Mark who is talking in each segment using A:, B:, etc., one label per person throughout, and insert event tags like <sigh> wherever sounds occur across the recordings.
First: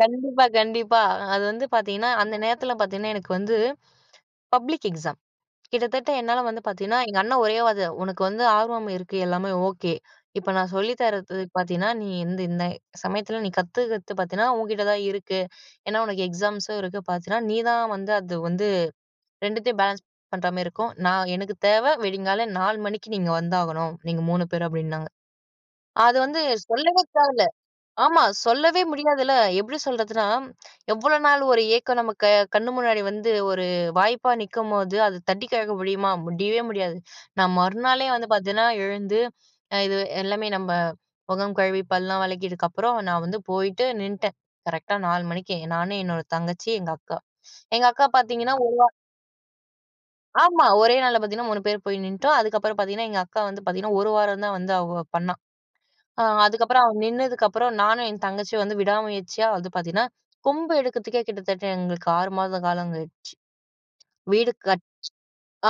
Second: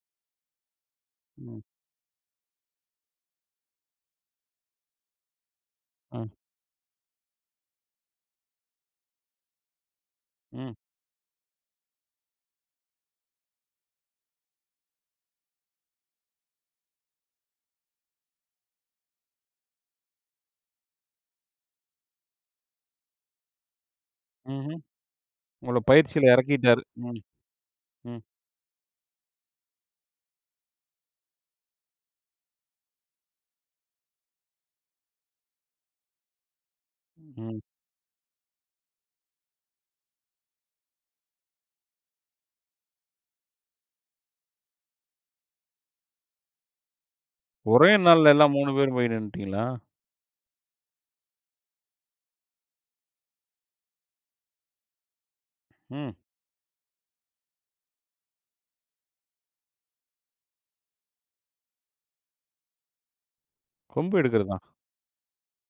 A: கண்டிப்பா. கண்டிப்பா. அ அது
B: ம்.
A: வந்து பார்த்தீங்கன்னா, அந்த நேரத்தில பார்த்தீங்கன்னா எனக்கு வந்து, பப்ளிக் எக்ஸாம். கிட்டத்தட்ட
B: ம்.
A: என்னால வந்து பார்த்தீங்கன்னா எங்க அண்ணன் ஒரே வார்த்த, உனக்கு வந்து ஆர்வம் இருக்கு எல்லாமே ஓகே. இப்ப நான்
B: ம்.
A: சொல்லித்தர்றது பார்த்தீன்னா, நீ வந்து இந்த சமயத்தில நீ கத்துக்கிறது பார்த்தீன்னா, உன்கிட்ட தான் இருக்கு. ஏனா, உனக்கு எக்ஸாம்ஸும் இருக்கு. பார்த்தீன்னா, நீ தான் வந்து அது வந்து 2த்தையும் பேலன்ஸ் பண்ற மாரி இருக்கும். நான் எனக்கு தேவ விடியற்காலை 4 மணிக்கு நீ இங்க வந்தாகணும், நீங்க 3 பேரும்
B: ம்ஹ்ம்.
A: அப்டின்னாங்க.
B: உங்கள
A: அது
B: பயிற்சியில
A: வந்து
B: இறக்கிட்டாரு.
A: சொல்லவே
B: ம்.
A: தேவயில்ல.
B: ம்.
A: ஆமா, சொல்லவே முடியாதுல. எப்டி சொல்றதுன்னா, எவ்வளோ நாள் ஒரு ஏக்கம் நமக்கு கண்ணு முன்னாடி வந்து ஒரு வாய்ப்பா நிக்கும்போது அது தட்டி கழிக்க முடியுமா? முடியவே முடியாது. நான்
B: ம்.
A: மறுநாளே வந்து பார்த்தேன்னா எழுந்து, ஆ இது எல்லாமே நம்ப முகம் கழுவி, பல்லலாம் வளக்கியதுக்கு அப்புறம் நான் வந்து போயிட்டு நின்னுட்டேன். கரெக்ட்டா 4 மணிக்கு நான், என்னோட தங்கச்சி, எங்க அக்கா. எங்க
B: ஒரே
A: அக்கா
B: நாள்ல எல்லாம்
A: பார்த்தீங்கன்னா
B: மூணு
A: 1 வாரம்
B: பேரும் போய் நின்னுட்டீங்களா?
A: ஆமா. ஒரே நாள்ல பார்த்தீங்கன்னா, 3 பேர் போய் நின்னுட்டோம். அதுக்கப்புறம் பார்த்தீங்கன்னா, எங்க அக்கா வந்து பார்த்தீங்கன்னா, 1 வாரம் தான் வந்து அவ பண்ணா.
B: ம்.
A: ஆ அதுக்கப்புறம் நின்னதுக்கு அப்புறம் நானும் என் தங்கச்சியும் வந்து விடா முயற்சியா வந்து பார்த்தீங்கன்னா, கொம்பு எடுக்கிறதுக்கே கிட்டத்தட்ட எங்களுக்கு 6 மாத காலம் ஆயிடுச்சு.
B: கொம்பு
A: வீடு
B: எடுக்கிறதா?
A: கட்டி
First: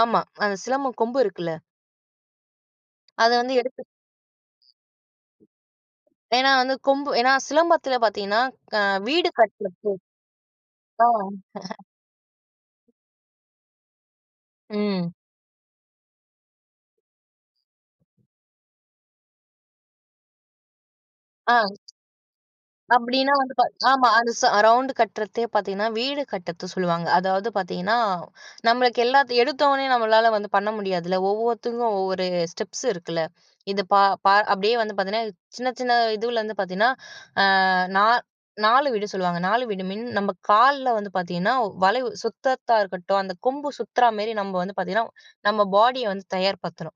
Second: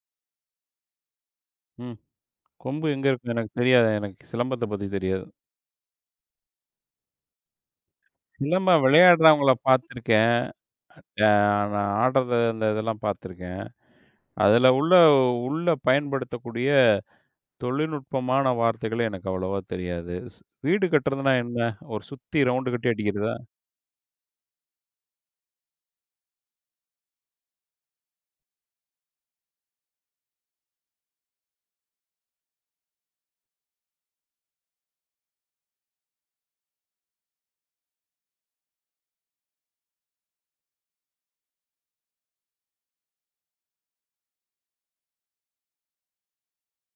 A: ஆமா அந்த சிலம்பம் கொம்பு இருக்குல்ல
B: ம். கொம்பு எங்க
A: அத
B: இருக்கு? எனக்கு
A: வந்து எடுத்து
B: தெரியாதே! எனக்கு சிலம்பத்த பத்தி தெரியாது.
A: ஏன்னா வந்து, கொம்பு ஏன்னா சிலம்பத்தில பார்த்தீங்கன்னா க
B: சிலம்பம்
A: வீடு
B: விளையாடுறவங்கள
A: கட்டுறது.
B: பார்த்துருக்கேன்.
A: ஆ.
B: யா
A: <chuckles>
B: நான் ஆடுறது அந்த இதெல்லாம் பார்த்துருக்கேன். அதில உள்ள
A: ம்.
B: உள்ள பயன்படுத்தக்கூடிய தொழில்நுட்பமான வார்த்தைகளே எனக்கு அவ்வளோவா தெரியாது. ஸ் வீடு கட்டுறதுனா
A: ஆ.
B: என்ன? ஒரு சுத்தி ரவுண்டு கட்டி
A: அப்டின்னா
B: அடிக்கிறதா?
A: வந்து பா ஆமா அந்த சா ரவுண்டு கட்டுறதே பார்த்தீங்கன்னா, வீடு கட்டுறது சொல்லுவாங்க. அதாவது பார்த்தீங்கன்னா, நம்மளுக்கு எல்லாத்தையும் எடுத்தோடனயே நம்மளால வந்து பண்ண முடியாதுல்ல. ஒவ்வொருத்தருக்கும் ஒவ்வொரு ஸ்டெப்ஸ் இருக்குல்ல. இது. பா பா அப்டியே வந்து பார்த்தீங்கன்னா சின்ன சின்ன இதுலேருந்து பார்த்தீங்கன்னா. ஆ. நா 4 வீடு சொல்லுவாங்க. 4 வீடு மீன், நம்ம கால்ல வந்து பார்த்தீங்கன்னா வளைவு சுத்துறதா இருக்கட்டும், அந்த கொம்பு சுத்துறா மேரி நம்ம வந்து பார்த்தீங்கன்னா நம்ம பாடிய வந்து தயார்படுத்தணும்.